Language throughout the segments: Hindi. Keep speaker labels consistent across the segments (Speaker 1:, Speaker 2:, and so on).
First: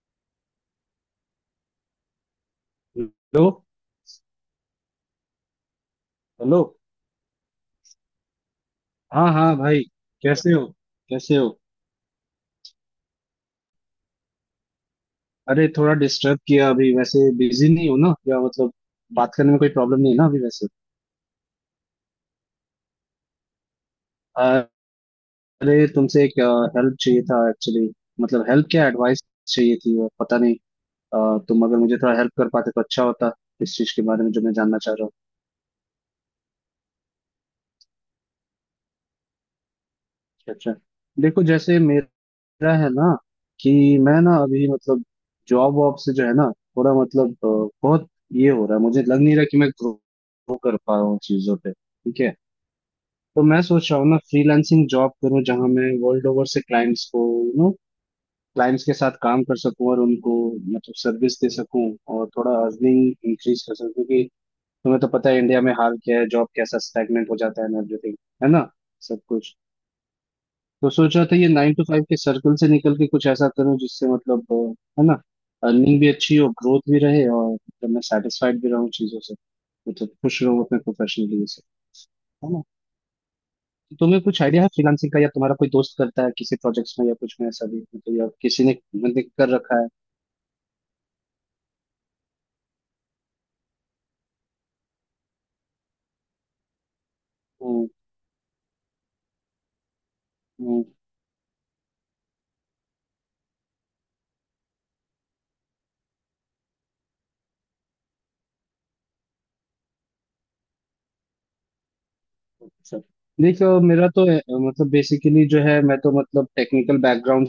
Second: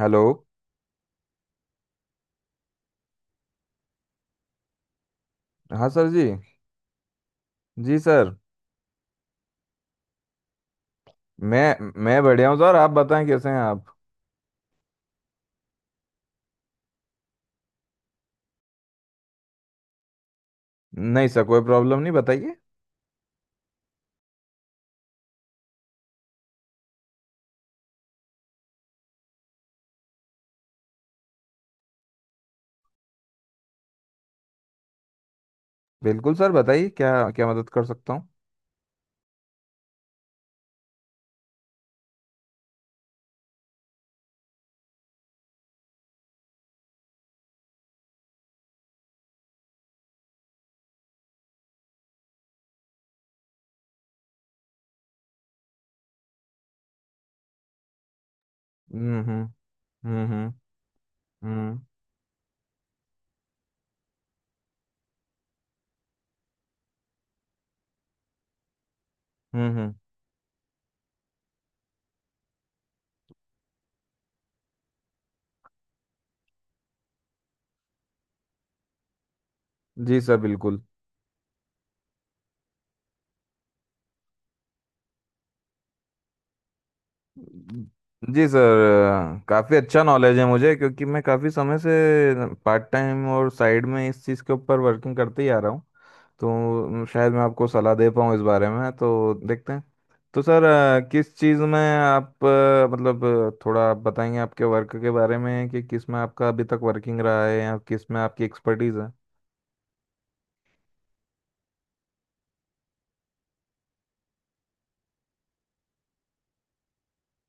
Speaker 1: हेलो।
Speaker 2: हेलो।
Speaker 1: हाँ सर जी।
Speaker 2: हेलो।
Speaker 1: जी सर।
Speaker 2: हाँ हाँ भाई, कैसे हो? कैसे हो?
Speaker 1: मैं बढ़िया हूँ सर, आप बताएं कैसे हैं आप।
Speaker 2: अरे, थोड़ा डिस्टर्ब किया। अभी वैसे बिजी नहीं हो ना, या मतलब बात करने में कोई प्रॉब्लम नहीं है ना अभी वैसे?
Speaker 1: नहीं सर, कोई प्रॉब्लम नहीं, बताइए।
Speaker 2: अरे तुमसे एक हेल्प चाहिए था एक्चुअली। मतलब हेल्प क्या, एडवाइस चाहिए थी, और पता नहीं। तुम अगर मुझे थोड़ा हेल्प कर पाते तो अच्छा होता, इस चीज के बारे में जो मैं जानना चाह रहा हूँ।
Speaker 1: बिल्कुल सर, बताइए क्या क्या मदद कर सकता हूँ।
Speaker 2: अच्छा अच्छा। देखो, जैसे मेरा मेरा है ना कि मैं ना अभी मतलब जॉब वॉब से जो है ना, थोड़ा मतलब बहुत ये हो रहा है, मुझे लग नहीं रहा कि मैं ग्रो कर पा रहा हूँ चीजों पे, ठीक है। तो मैं सोच रहा हूँ ना फ्रीलांसिंग जॉब करूँ, जहाँ मैं वर्ल्ड ओवर से क्लाइंट्स को, यू नो, क्लाइंट्स के साथ
Speaker 1: हम्म।
Speaker 2: काम
Speaker 1: हम्म।
Speaker 2: कर सकूँ और
Speaker 1: हम्म।
Speaker 2: उनको
Speaker 1: हम्म।
Speaker 2: मतलब सर्विस दे
Speaker 1: हम्म।
Speaker 2: सकूँ और थोड़ा अर्निंग इंक्रीज कर सकूँ, क्योंकि तुम्हें तो पता है इंडिया में हाल क्या है, जॉब कैसा स्टैग्नेंट हो जाता है एवरीथिंग, है ना, सब कुछ।
Speaker 1: हम्म, हम्म।
Speaker 2: तो सोच रहा था ये नाइन टू फाइव के सर्कल से निकल के कुछ ऐसा करूं जिससे मतलब है ना, अर्निंग भी अच्छी हो, ग्रोथ भी रहे, और मतलब मैं सेटिस्फाइड भी रहूं चीजों से, मतलब
Speaker 1: जी सर
Speaker 2: खुश रहूं अपने
Speaker 1: बिल्कुल।
Speaker 2: प्रोफेशनली से, है ना। तो तुम्हें कुछ आइडिया है फ्रीलांसिंग का, या तुम्हारा कोई दोस्त करता है किसी प्रोजेक्ट्स में या कुछ में, ऐसा भी मतलब, या
Speaker 1: जी
Speaker 2: किसी
Speaker 1: सर,
Speaker 2: ने मैंने कर
Speaker 1: काफ़ी
Speaker 2: रखा है।
Speaker 1: अच्छा नॉलेज है मुझे क्योंकि मैं काफ़ी समय से पार्ट टाइम और साइड में इस चीज़ के ऊपर वर्किंग करते ही आ रहा हूँ। तो शायद मैं आपको
Speaker 2: हम्म,
Speaker 1: सलाह दे पाऊँ इस बारे में, तो देखते हैं। तो सर,
Speaker 2: हम्म,
Speaker 1: किस चीज़ में आप, मतलब थोड़ा आप बताएंगे आपके वर्क के बारे में कि किस में आपका अभी तक वर्किंग रहा है या किस में आपकी एक्सपर्टीज़ है।
Speaker 2: अच्छा। देखो मेरा तो मतलब बेसिकली जो है, मैं तो मतलब टेक्निकल बैकग्राउंड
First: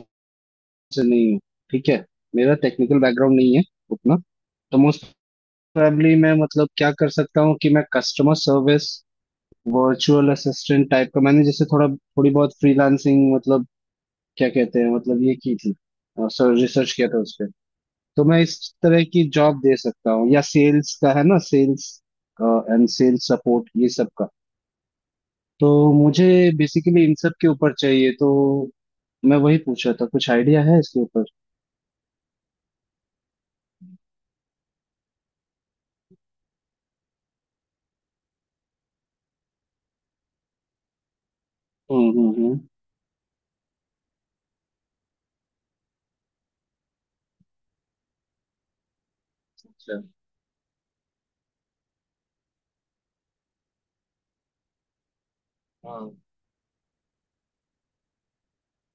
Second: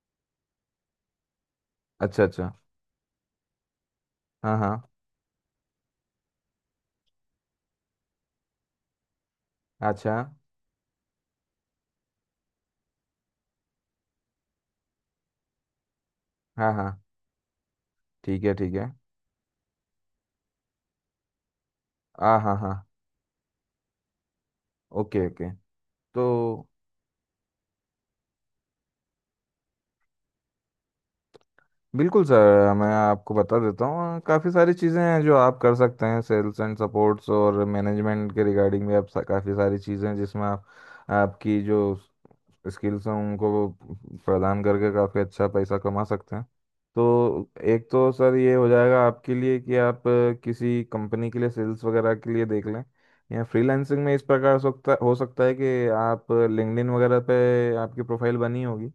Speaker 2: से नहीं हूँ, ठीक है।
Speaker 1: अच्छा अच्छा।
Speaker 2: मेरा टेक्निकल बैकग्राउंड नहीं है उतना।
Speaker 1: हाँ
Speaker 2: तो
Speaker 1: हाँ।
Speaker 2: मोस्ट फैमिली में मतलब क्या कर सकता हूँ कि मैं कस्टमर सर्विस,
Speaker 1: अच्छा।
Speaker 2: वर्चुअल असिस्टेंट टाइप का, मैंने जैसे थोड़ा थोड़ी बहुत फ्रीलांसिंग मतलब क्या कहते हैं मतलब ये की थी, सर
Speaker 1: हाँ हाँ।
Speaker 2: रिसर्च किया था उस पे। तो मैं
Speaker 1: ठीक है
Speaker 2: इस
Speaker 1: ठीक है।
Speaker 2: तरह की जॉब दे सकता हूँ, या सेल्स का, है ना, सेल्स
Speaker 1: हाँ हाँ हाँ।
Speaker 2: एंड सेल्स सपोर्ट, ये सब का।
Speaker 1: Okay okay.
Speaker 2: तो
Speaker 1: तो
Speaker 2: मुझे बेसिकली इन सब के ऊपर चाहिए, तो मैं वही पूछ रहा था कुछ आइडिया है इसके ऊपर।
Speaker 1: बिल्कुल सर, मैं आपको बता देता हूँ, काफ़ी सारी चीज़ें हैं जो आप कर सकते हैं। सेल्स एंड सपोर्ट्स और मैनेजमेंट के रिगार्डिंग भी आप काफ़ी सारी चीज़ें हैं जिसमें आप आपकी जो
Speaker 2: हम्म।
Speaker 1: स्किल्स हम उनको प्रदान करके काफ़ी अच्छा पैसा कमा सकते हैं। तो एक तो सर ये हो जाएगा आपके लिए कि
Speaker 2: अच्छा।
Speaker 1: आप किसी कंपनी के लिए सेल्स वगैरह के लिए देख लें। या फ्रीलांसिंग में इस प्रकार हो सकता है कि
Speaker 2: हाँ।
Speaker 1: आप लिंक्डइन वगैरह पे आपकी प्रोफाइल बनी होगी।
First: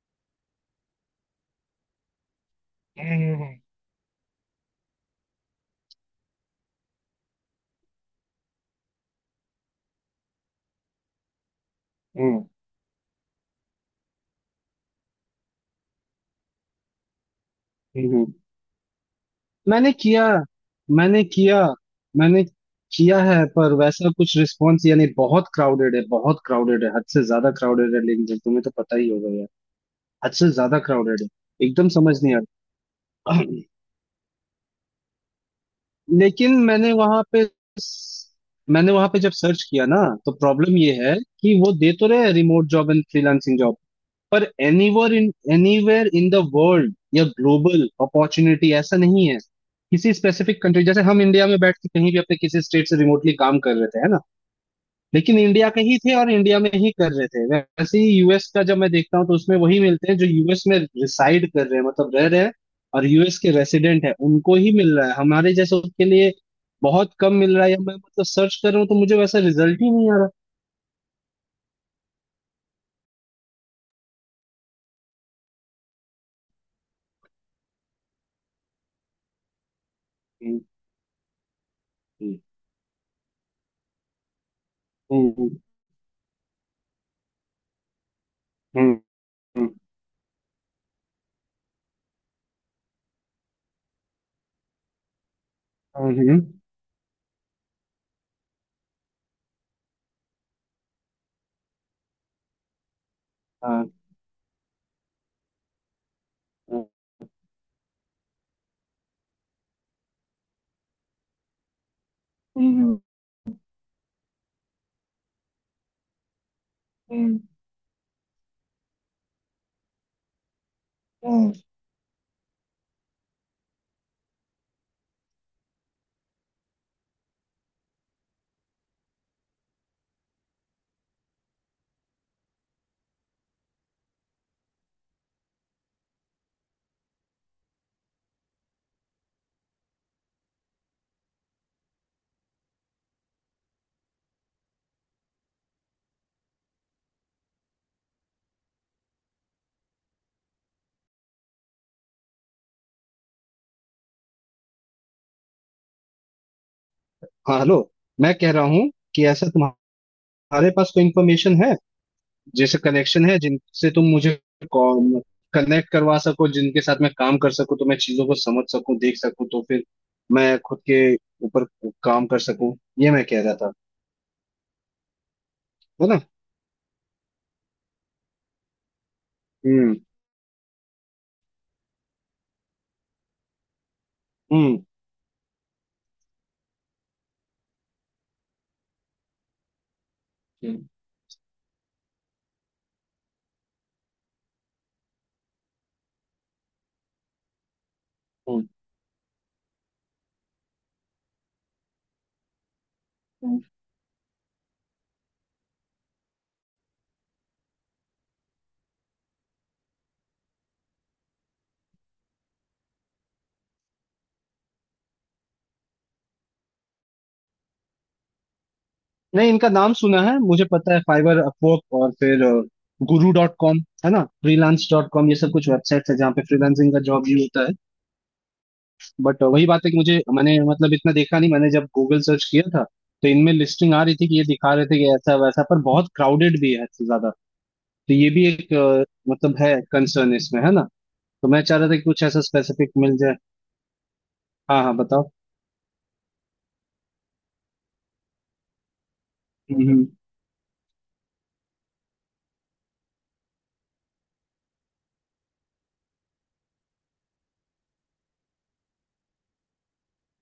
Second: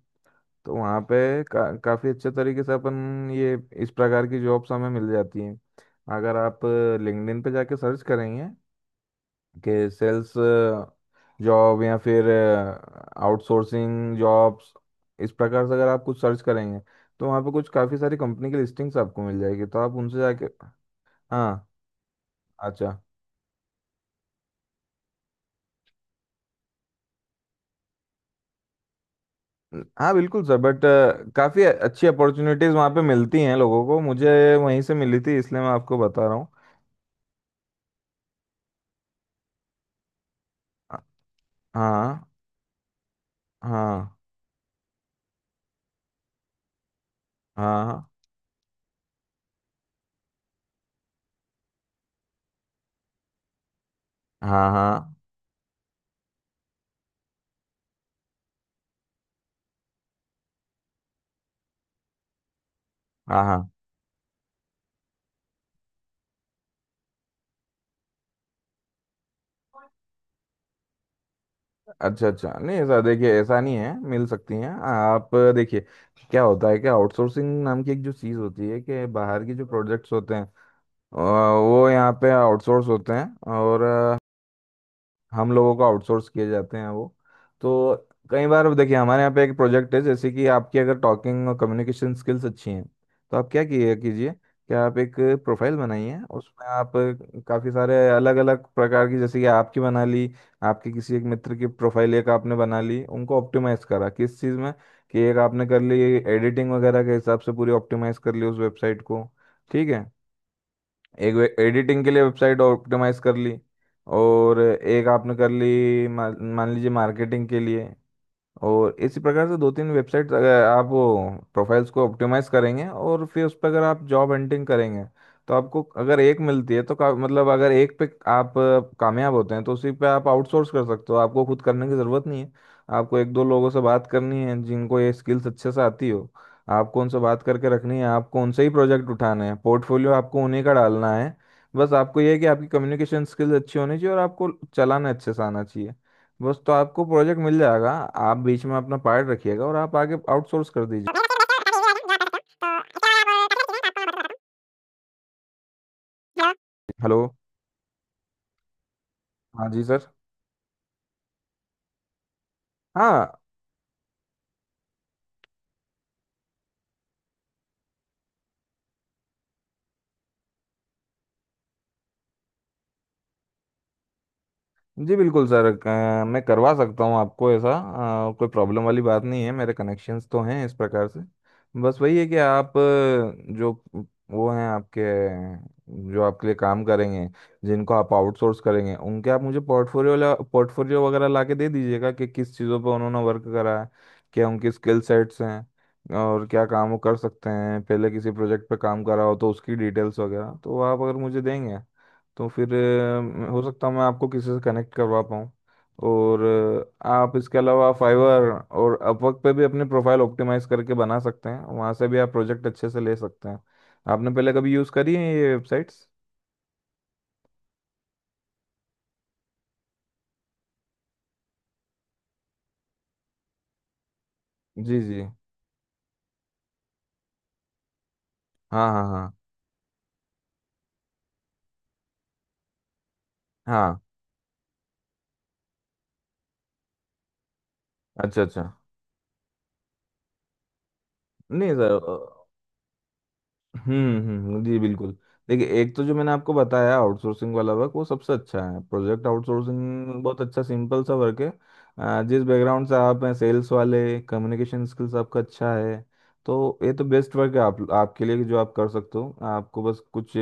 Speaker 1: तो वहाँ पे काफ़ी अच्छे तरीके से अपन ये
Speaker 2: हम्म
Speaker 1: इस प्रकार की जॉब्स हमें मिल जाती हैं। अगर आप लिंक्डइन पे जाके सर्च करेंगे के सेल्स जॉब या फिर
Speaker 2: हम्म
Speaker 1: आउटसोर्सिंग जॉब्स, इस प्रकार से अगर आप कुछ सर्च करेंगे तो वहाँ पे कुछ काफ़ी
Speaker 2: हम्म,
Speaker 1: सारी
Speaker 2: हम्म।
Speaker 1: कंपनी की लिस्टिंग्स आपको मिल जाएगी, तो
Speaker 2: मैंने
Speaker 1: आप उनसे
Speaker 2: किया
Speaker 1: जाके।
Speaker 2: मैंने किया।
Speaker 1: हाँ।
Speaker 2: मैंने
Speaker 1: अच्छा।
Speaker 2: किया है, पर वैसा कुछ रिस्पॉन्स, यानी बहुत क्राउडेड है, बहुत क्राउडेड है, हद से ज्यादा क्राउडेड है लिंक्डइन, तुम्हें तो पता ही होगा यार।
Speaker 1: हाँ
Speaker 2: हद
Speaker 1: बिल्कुल
Speaker 2: से
Speaker 1: सर,
Speaker 2: ज्यादा
Speaker 1: बट
Speaker 2: क्राउडेड है।
Speaker 1: काफ़ी
Speaker 2: एकदम
Speaker 1: अच्छी
Speaker 2: समझ नहीं आ
Speaker 1: अपॉर्चुनिटीज़ वहाँ पे मिलती
Speaker 2: रहा।
Speaker 1: हैं लोगों को, मुझे वहीं से मिली थी, इसलिए मैं आपको बता रहा हूँ।
Speaker 2: लेकिन मैंने वहां पे जब सर्च किया ना, तो प्रॉब्लम ये है कि वो दे तो
Speaker 1: हाँ
Speaker 2: रहे रिमोट जॉब एंड फ्रीलांसिंग,
Speaker 1: हाँ।
Speaker 2: पर anywhere in anywhere in the world या
Speaker 1: हाँ
Speaker 2: ग्लोबल
Speaker 1: हाँ।
Speaker 2: अपॉर्चुनिटी, ऐसा नहीं है। किसी स्पेसिफिक कंट्री, जैसे हम इंडिया में बैठ के कहीं भी अपने किसी स्टेट से रिमोटली काम कर रहे थे, है ना,
Speaker 1: हाँ हाँ।
Speaker 2: लेकिन इंडिया के ही थे और इंडिया में ही कर रहे थे। वैसे ही यूएस का जब मैं देखता हूँ, तो उसमें वही मिलते हैं जो यूएस में रिसाइड कर रहे हैं, मतलब रह रहे हैं, और यूएस
Speaker 1: हाँ
Speaker 2: के
Speaker 1: हाँ।
Speaker 2: रेसिडेंट है उनको ही मिल रहा है। हमारे जैसे उसके लिए बहुत कम मिल रहा है, या मैं मतलब सर्च कर रहा हूँ तो मुझे वैसा रिजल्ट ही नहीं आ रहा।
Speaker 1: अच्छा अच्छा। नहीं, ऐसा देखिए, ऐसा नहीं है, मिल सकती हैं, आप देखिए क्या होता है कि आउटसोर्सिंग नाम की एक जो चीज़ होती है कि बाहर की जो प्रोजेक्ट्स होते हैं
Speaker 2: हम्म,
Speaker 1: वो यहाँ पे
Speaker 2: हम्म,
Speaker 1: आउटसोर्स होते हैं, और
Speaker 2: हम्म
Speaker 1: हम लोगों को आउटसोर्स किए जाते हैं वो। तो कई बार
Speaker 2: हम्म
Speaker 1: देखिए हमारे यहाँ पे एक
Speaker 2: हम्म
Speaker 1: प्रोजेक्ट है, जैसे कि आपकी अगर टॉकिंग और कम्युनिकेशन स्किल्स अच्छी हैं तो आप क्या किए कीजिए कि आप एक प्रोफाइल बनाइए,
Speaker 2: हम्म।
Speaker 1: उसमें आप काफ़ी सारे अलग अलग प्रकार की, जैसे कि आपकी बना ली, आपके किसी एक मित्र की प्रोफाइल एक आपने बना ली, उनको ऑप्टिमाइज करा किस चीज़ में, कि एक आपने कर ली एडिटिंग
Speaker 2: हाँ।
Speaker 1: वगैरह के हिसाब से पूरी ऑप्टिमाइज कर ली उस वेबसाइट को। ठीक है। एक एडिटिंग के लिए वेबसाइट
Speaker 2: हम्म, हम्म,
Speaker 1: ऑप्टिमाइज कर ली, और एक आपने कर ली मान मान लीजिए
Speaker 2: हम्म।
Speaker 1: मार्केटिंग के लिए। और इसी प्रकार से दो तीन वेबसाइट अगर आप वो
Speaker 2: हम्म।
Speaker 1: प्रोफाइल्स को ऑप्टिमाइज करेंगे और फिर उस पर अगर आप जॉब हंटिंग करेंगे तो आपको अगर एक मिलती है तो मतलब अगर एक पे आप कामयाब होते हैं तो उसी पे आप आउटसोर्स कर सकते हो, आपको खुद करने की ज़रूरत नहीं है। आपको एक दो लोगों से बात करनी है जिनको ये स्किल्स अच्छे से आती हो, आपको उनसे बात करके रखनी है, आपको उनसे ही प्रोजेक्ट उठाने हैं, पोर्टफोलियो आपको उन्हीं का डालना है। बस आपको ये है कि आपकी कम्युनिकेशन स्किल्स अच्छी होनी चाहिए और आपको चलाना अच्छे से आना चाहिए, बस तो आपको प्रोजेक्ट मिल जाएगा। आप बीच में अपना पार्ट रखिएगा और आप आगे आउटसोर्स कर दीजिए। हेलो।
Speaker 2: हाँ हेलो। मैं कह रहा हूँ कि ऐसा
Speaker 1: हाँ जी सर।
Speaker 2: तुम्हारे पास कोई इंफॉर्मेशन है, जैसे कनेक्शन है,
Speaker 1: हाँ।
Speaker 2: जिनसे तुम मुझे कनेक्ट करवा सको, जिनके साथ मैं काम कर सकूं, तो मैं चीजों को समझ सकूं, देख सकूं, तो फिर मैं खुद के ऊपर काम कर सकूं। ये मैं कह रहा था,
Speaker 1: जी बिल्कुल सर,
Speaker 2: है ना।
Speaker 1: मैं करवा सकता हूँ आपको ऐसा, कोई प्रॉब्लम वाली बात नहीं है, मेरे
Speaker 2: हम्म
Speaker 1: कनेक्शंस तो हैं इस प्रकार से। बस वही है कि आप, जो वो हैं
Speaker 2: हम्म
Speaker 1: आपके, जो आपके लिए काम करेंगे जिनको आप आउटसोर्स करेंगे उनके आप मुझे पोर्टफोलियो
Speaker 2: हम्म।
Speaker 1: पोर्टफोलियो वगैरह ला के दे दीजिएगा कि किस चीज़ों पर उन्होंने वर्क करा है, क्या उनकी स्किल सेट्स हैं और क्या काम वो कर सकते हैं, पहले किसी प्रोजेक्ट पे काम करा हो तो उसकी डिटेल्स वगैरह तो आप अगर मुझे देंगे तो फिर
Speaker 2: हम्म।
Speaker 1: हो सकता है मैं आपको किसी से कनेक्ट करवा पाऊँ। और आप इसके अलावा फाइवर और अपवर्क पे भी अपने प्रोफाइल ऑप्टिमाइज करके बना सकते हैं, वहाँ से भी आप प्रोजेक्ट अच्छे से ले सकते हैं। आपने पहले कभी यूज़ करी है ये वेबसाइट्स?
Speaker 2: नहीं इनका नाम सुना है, मुझे पता है फाइबर, अपवर्क, और फिर गुरु डॉट कॉम, है ना, फ्रीलांस
Speaker 1: जी
Speaker 2: डॉट
Speaker 1: जी।
Speaker 2: कॉम, ये सब कुछ वेबसाइट्स है जहाँ पे फ्रीलांसिंग का जॉब भी होता है।
Speaker 1: हाँ हाँ हाँ।
Speaker 2: बट वही बात है कि मुझे, मैंने मतलब इतना देखा नहीं, मैंने जब गूगल सर्च किया था तो इनमें लिस्टिंग
Speaker 1: हाँ
Speaker 2: आ रही थी कि ये दिखा रहे थे कि ऐसा वैसा, पर बहुत क्राउडेड भी है हद से ज्यादा। तो ये
Speaker 1: अच्छा
Speaker 2: भी
Speaker 1: अच्छा।
Speaker 2: एक मतलब है कंसर्न इसमें, है ना। तो मैं
Speaker 1: नहीं
Speaker 2: चाह रहा था
Speaker 1: सर।
Speaker 2: कि कुछ ऐसा स्पेसिफिक मिल जाए।
Speaker 1: हम्म, जी
Speaker 2: हाँ हाँ
Speaker 1: बिल्कुल।
Speaker 2: बताओ।
Speaker 1: देखिए, एक तो जो मैंने आपको बताया आउटसोर्सिंग वाला वर्क वो सबसे अच्छा है, प्रोजेक्ट
Speaker 2: हम्म
Speaker 1: आउटसोर्सिंग बहुत अच्छा सिंपल सा वर्क है। जिस बैकग्राउंड से आप हैं सेल्स वाले, कम्युनिकेशन स्किल्स आपका अच्छा है तो ये तो बेस्ट वर्क है आप आपके लिए, कि जो आप कर सकते हो आपको बस कुछ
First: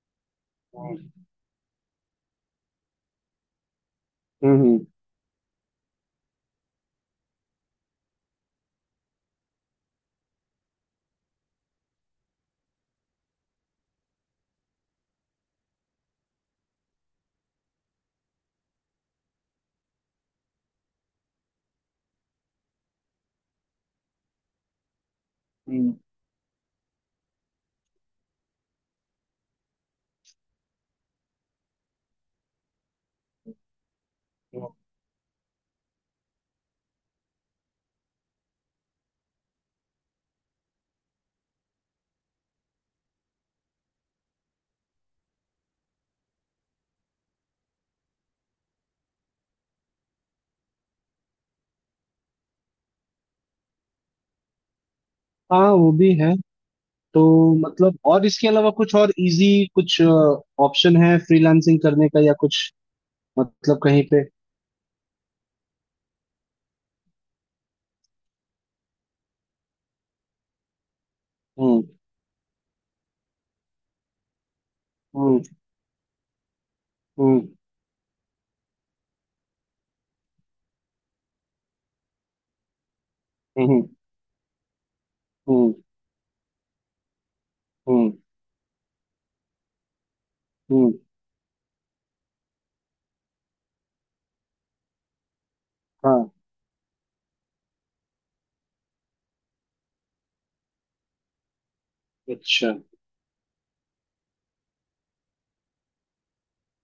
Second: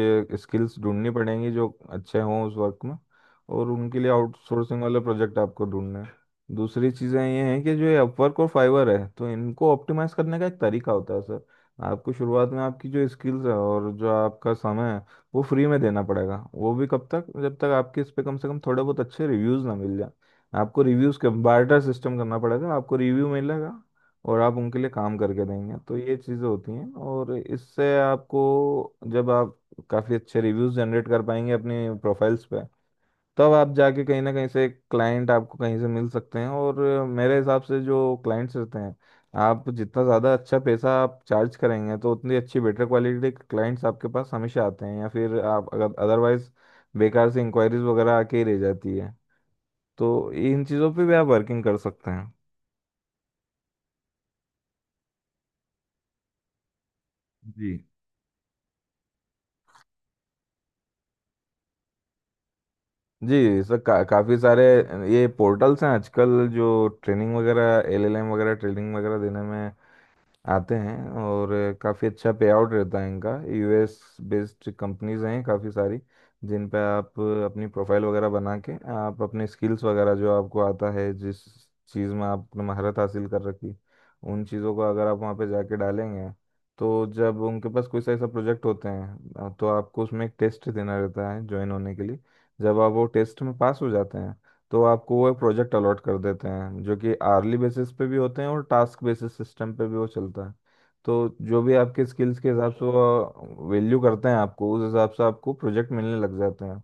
Speaker 1: स्किल्स ढूंढनी
Speaker 2: हम्म
Speaker 1: पड़ेंगी जो अच्छे हों उस वर्क में, और उनके लिए
Speaker 2: हम्म
Speaker 1: आउटसोर्सिंग
Speaker 2: हम्म।
Speaker 1: वाले प्रोजेक्ट आपको ढूंढना है। दूसरी चीज़ें ये हैं कि जो ये अपवर्क और फाइवर है तो इनको ऑप्टिमाइज करने का एक तरीका होता है। आपको शुरुआत में आपकी जो स्किल्स है और जो आपका समय है वो फ्री में देना पड़ेगा, वो भी कब तक जब तक आपके इस पे कम से कम थोड़े बहुत अच्छे रिव्यूज ना मिल जाए। आपको रिव्यूज के बार्टर सिस्टम करना पड़ेगा, आपको रिव्यू मिलेगा और आप उनके लिए काम करके देंगे,
Speaker 2: हम्म,
Speaker 1: तो ये चीज़ें होती हैं। और इससे आपको जब आप काफ़ी अच्छे रिव्यूज जनरेट कर पाएंगे अपनी प्रोफाइल्स पे तब आप जाके कहीं ना कहीं से क्लाइंट आपको कहीं से मिल सकते हैं। और मेरे हिसाब से जो क्लाइंट्स रहते हैं, आप जितना ज़्यादा अच्छा पैसा आप चार्ज करेंगे तो उतनी अच्छी बेटर क्वालिटी के क्लाइंट्स आपके पास हमेशा आते हैं, या फिर आप अगर अदरवाइज बेकार से इंक्वायरीज वगैरह आके ही रह जाती है, तो इन चीज़ों पे भी आप वर्किंग कर सकते हैं।
Speaker 2: हाँ वो भी है। तो
Speaker 1: जी।
Speaker 2: मतलब और इसके अलावा कुछ और इजी, कुछ ऑप्शन है फ्रीलांसिंग करने का, या कुछ
Speaker 1: जी सर
Speaker 2: मतलब कहीं पे?
Speaker 1: काफ़ी सारे ये पोर्टल्स हैं आजकल जो ट्रेनिंग वगैरह एलएलएम वगैरह ट्रेनिंग वगैरह देने में आते हैं, और
Speaker 2: हम्म
Speaker 1: काफ़ी अच्छा पे आउट रहता है इनका। यूएस बेस्ड कंपनीज हैं
Speaker 2: हम्म
Speaker 1: काफ़ी सारी जिन पे आप
Speaker 2: हम्म
Speaker 1: अपनी प्रोफाइल वगैरह बना के आप अपने स्किल्स वगैरह जो आपको आता है जिस चीज़ में आपने महारत हासिल कर रखी
Speaker 2: हम्म
Speaker 1: उन चीज़ों को अगर आप वहाँ पे
Speaker 2: हम्म
Speaker 1: जाके डालेंगे तो जब उनके पास कोई सा
Speaker 2: हम्म
Speaker 1: ऐसा प्रोजेक्ट होते हैं तो आपको उसमें एक टेस्ट
Speaker 2: हम्म,
Speaker 1: देना रहता है ज्वाइन होने के लिए। जब आप वो टेस्ट में पास हो जाते हैं तो आपको वो एक प्रोजेक्ट अलॉट कर
Speaker 2: हाँ
Speaker 1: देते हैं जो कि आर्ली बेसिस पे भी होते हैं और टास्क बेसिस सिस्टम पे भी वो चलता है। तो जो भी आपके स्किल्स के हिसाब
Speaker 2: अच्छा।
Speaker 1: से वो वैल्यू करते हैं आपको, उस हिसाब से आपको प्रोजेक्ट मिलने लग जाते हैं।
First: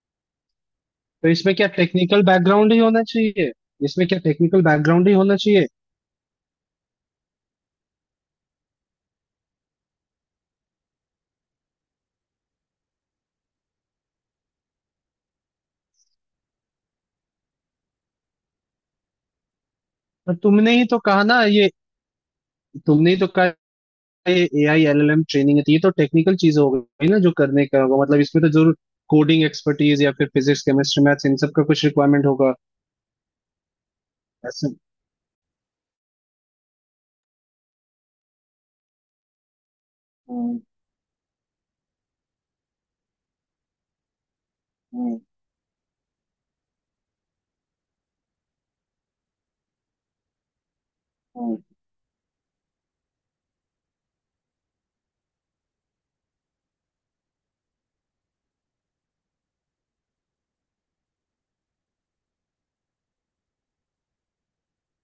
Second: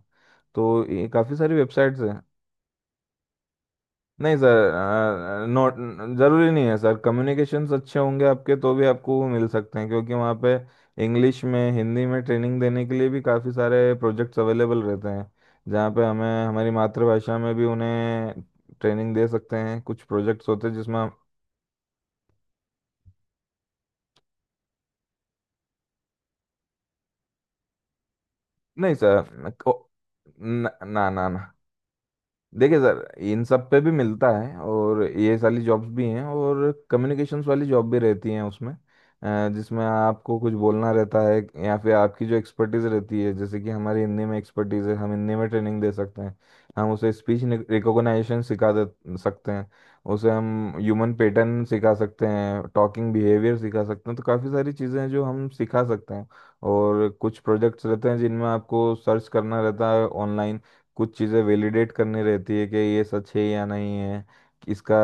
Speaker 1: तो ये
Speaker 2: तो
Speaker 1: काफ़ी
Speaker 2: इसमें
Speaker 1: सारी
Speaker 2: क्या
Speaker 1: वेबसाइट्स हैं।
Speaker 2: टेक्निकल बैकग्राउंड ही होना चाहिए? इसमें क्या
Speaker 1: नहीं
Speaker 2: टेक्निकल बैकग्राउंड ही होना
Speaker 1: सर,
Speaker 2: चाहिए
Speaker 1: नॉट ज़रूरी नहीं है सर, कम्युनिकेशंस अच्छे होंगे आपके तो भी आपको वो मिल सकते हैं क्योंकि वहाँ पे इंग्लिश में, हिंदी में ट्रेनिंग देने के लिए भी काफ़ी सारे प्रोजेक्ट्स अवेलेबल रहते हैं, जहाँ पे हमें हमारी मातृभाषा में भी उन्हें ट्रेनिंग दे सकते हैं। कुछ
Speaker 2: पर
Speaker 1: प्रोजेक्ट्स होते
Speaker 2: तुमने
Speaker 1: हैं
Speaker 2: ही तो
Speaker 1: जिसमें
Speaker 2: कहा ना ये, तुमने ही तो कहा ये एआई एलएलएम ट्रेनिंग है, तो ये तो टेक्निकल चीज हो गई ना, जो करने का होगा मतलब इसमें तो जरूर
Speaker 1: नहीं सर,
Speaker 2: कोडिंग एक्सपर्टीज या फिर फिजिक्स केमिस्ट्री
Speaker 1: ना
Speaker 2: मैथ्स,
Speaker 1: ना
Speaker 2: इन सब
Speaker 1: ना,
Speaker 2: का कुछ रिक्वायरमेंट होगा।
Speaker 1: देखिए सर, इन सब पे भी मिलता है
Speaker 2: ऐसा?
Speaker 1: और ये सारी जॉब्स भी हैं और कम्युनिकेशंस वाली जॉब भी रहती हैं उसमें, जिसमें आपको कुछ
Speaker 2: हम्म,
Speaker 1: बोलना रहता है, या फिर आपकी जो एक्सपर्टीज़ रहती है जैसे कि हमारी हिंदी में एक्सपर्टीज़ है, हम
Speaker 2: हम्म,
Speaker 1: हिंदी में ट्रेनिंग दे सकते हैं, हम उसे स्पीच रिकॉग्नाइजेशन सिखा दे सकते हैं, उसे हम ह्यूमन पैटर्न
Speaker 2: हम्म,
Speaker 1: सिखा सकते हैं, टॉकिंग बिहेवियर सिखा सकते हैं, तो काफ़ी सारी चीज़ें हैं जो हम सिखा सकते हैं। और कुछ प्रोजेक्ट्स रहते हैं जिनमें आपको सर्च करना रहता है ऑनलाइन, कुछ चीज़ें वैलिडेट करनी रहती है कि ये सच है या नहीं है, कि इसका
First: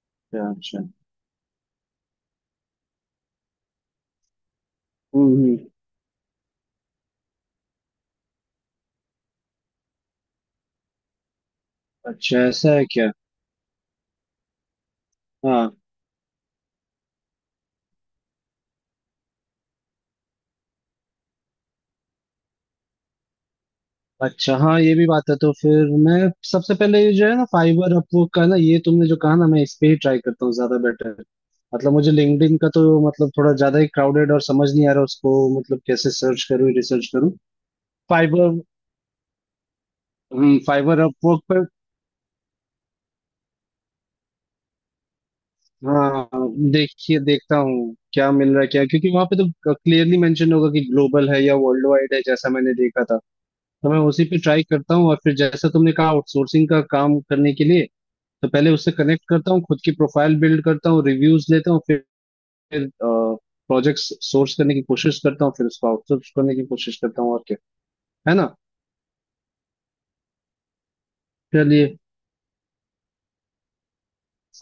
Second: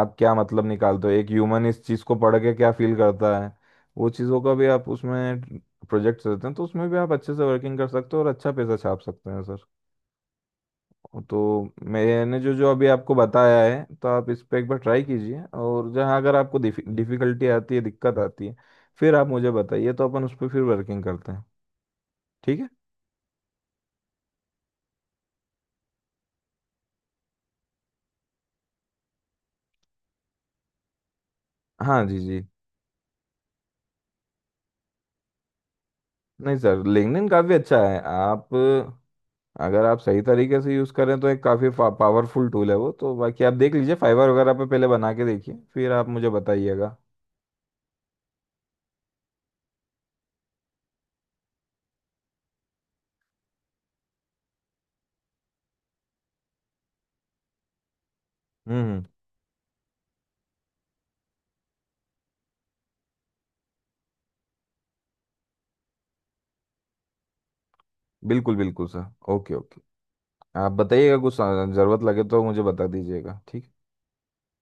Speaker 1: आप क्या
Speaker 2: अच्छा
Speaker 1: मतलब
Speaker 2: अच्छा।
Speaker 1: निकालते हो, एक ह्यूमन इस चीज़ को पढ़ के क्या फील करता है, वो चीज़ों का भी आप
Speaker 2: हम्म
Speaker 1: उसमें
Speaker 2: हम्म,
Speaker 1: प्रोजेक्ट्स रहते हैं, तो उसमें भी आप अच्छे से वर्किंग कर सकते हो और अच्छा पैसा छाप सकते हैं सर। तो मैंने
Speaker 2: अच्छा
Speaker 1: जो जो
Speaker 2: ऐसा है
Speaker 1: अभी
Speaker 2: क्या?
Speaker 1: आपको बताया है तो आप इस पर एक बार ट्राई कीजिए,
Speaker 2: हाँ।
Speaker 1: और जहाँ अगर आपको डिफ़िकल्टी आती है दिक्कत आती है फिर आप मुझे बताइए तो अपन उस पर फिर वर्किंग करते हैं। ठीक है।
Speaker 2: अच्छा हाँ ये भी बात है। तो फिर मैं सबसे पहले ये जो है ना फाइवर अपवर्क का ना, ये तुमने जो कहा ना, मैं इस पे ही ट्राई करता हूँ, ज्यादा बेटर। मतलब
Speaker 1: हाँ
Speaker 2: मुझे
Speaker 1: जी जी।
Speaker 2: लिंक्डइन का तो मतलब थोड़ा ज्यादा ही क्राउडेड और समझ नहीं आ रहा उसको, मतलब कैसे सर्च
Speaker 1: नहीं
Speaker 2: करूँ,
Speaker 1: सर
Speaker 2: रिसर्च
Speaker 1: लिंक्डइन
Speaker 2: करूँ।
Speaker 1: काफ़ी अच्छा है, आप
Speaker 2: फाइबर,
Speaker 1: अगर आप सही तरीके से यूज़
Speaker 2: फाइबर
Speaker 1: करें तो
Speaker 2: अपवर्क
Speaker 1: एक
Speaker 2: पर,
Speaker 1: काफ़ी पावरफुल टूल है वो, तो बाकी आप देख लीजिए फाइवर वगैरह पे पहले बना के देखिए फिर आप मुझे
Speaker 2: हाँ
Speaker 1: बताइएगा।
Speaker 2: देखिए देखता हूँ क्या मिल रहा है क्या, क्योंकि वहां पे तो क्लियरली मेंशन होगा कि ग्लोबल है या वर्ल्ड वाइड है, जैसा मैंने देखा था। तो मैं उसी पे ट्राई करता हूँ। और फिर जैसा तुमने कहा आउटसोर्सिंग का काम करने के लिए, तो पहले उससे
Speaker 1: हम्म।
Speaker 2: कनेक्ट करता हूँ, खुद की प्रोफाइल बिल्ड करता हूँ, रिव्यूज लेता हूँ, फिर प्रोजेक्ट्स सोर्स करने की कोशिश करता हूँ, फिर उसको आउटसोर्स करने की कोशिश करता हूँ, और क्या, है ना।
Speaker 1: बिल्कुल बिल्कुल सर। Okay okay. आप बताइएगा कुछ
Speaker 2: चलिए,
Speaker 1: ज़रूरत लगे तो मुझे बता दीजिएगा, ठीक?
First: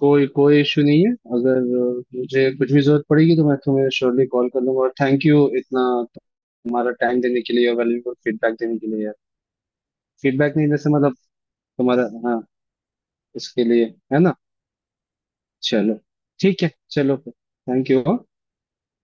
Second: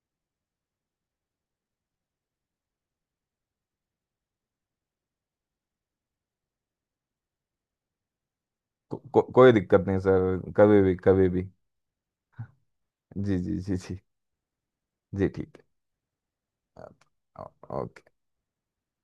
Speaker 2: कोई कोई इश्यू नहीं है। अगर मुझे कुछ भी जरूरत पड़ेगी तो मैं तुम्हें श्योरली कॉल कर लूंगा। और थैंक यू इतना तुम्हारा टाइम देने के लिए और वैल्यूबल फीडबैक देने के लिए यार।
Speaker 1: कोई दिक्कत नहीं सर,
Speaker 2: फीडबैक नहीं
Speaker 1: कभी
Speaker 2: जैसे,
Speaker 1: भी
Speaker 2: मतलब
Speaker 1: कभी भी।
Speaker 2: तुम्हारा, हाँ,
Speaker 1: जी जी
Speaker 2: इसके
Speaker 1: जी
Speaker 2: लिए,
Speaker 1: जी।
Speaker 2: है ना।
Speaker 1: जी ठीक
Speaker 2: चलो, ठीक है,
Speaker 1: है।
Speaker 2: चलो फिर। Thank
Speaker 1: okay.
Speaker 2: यू।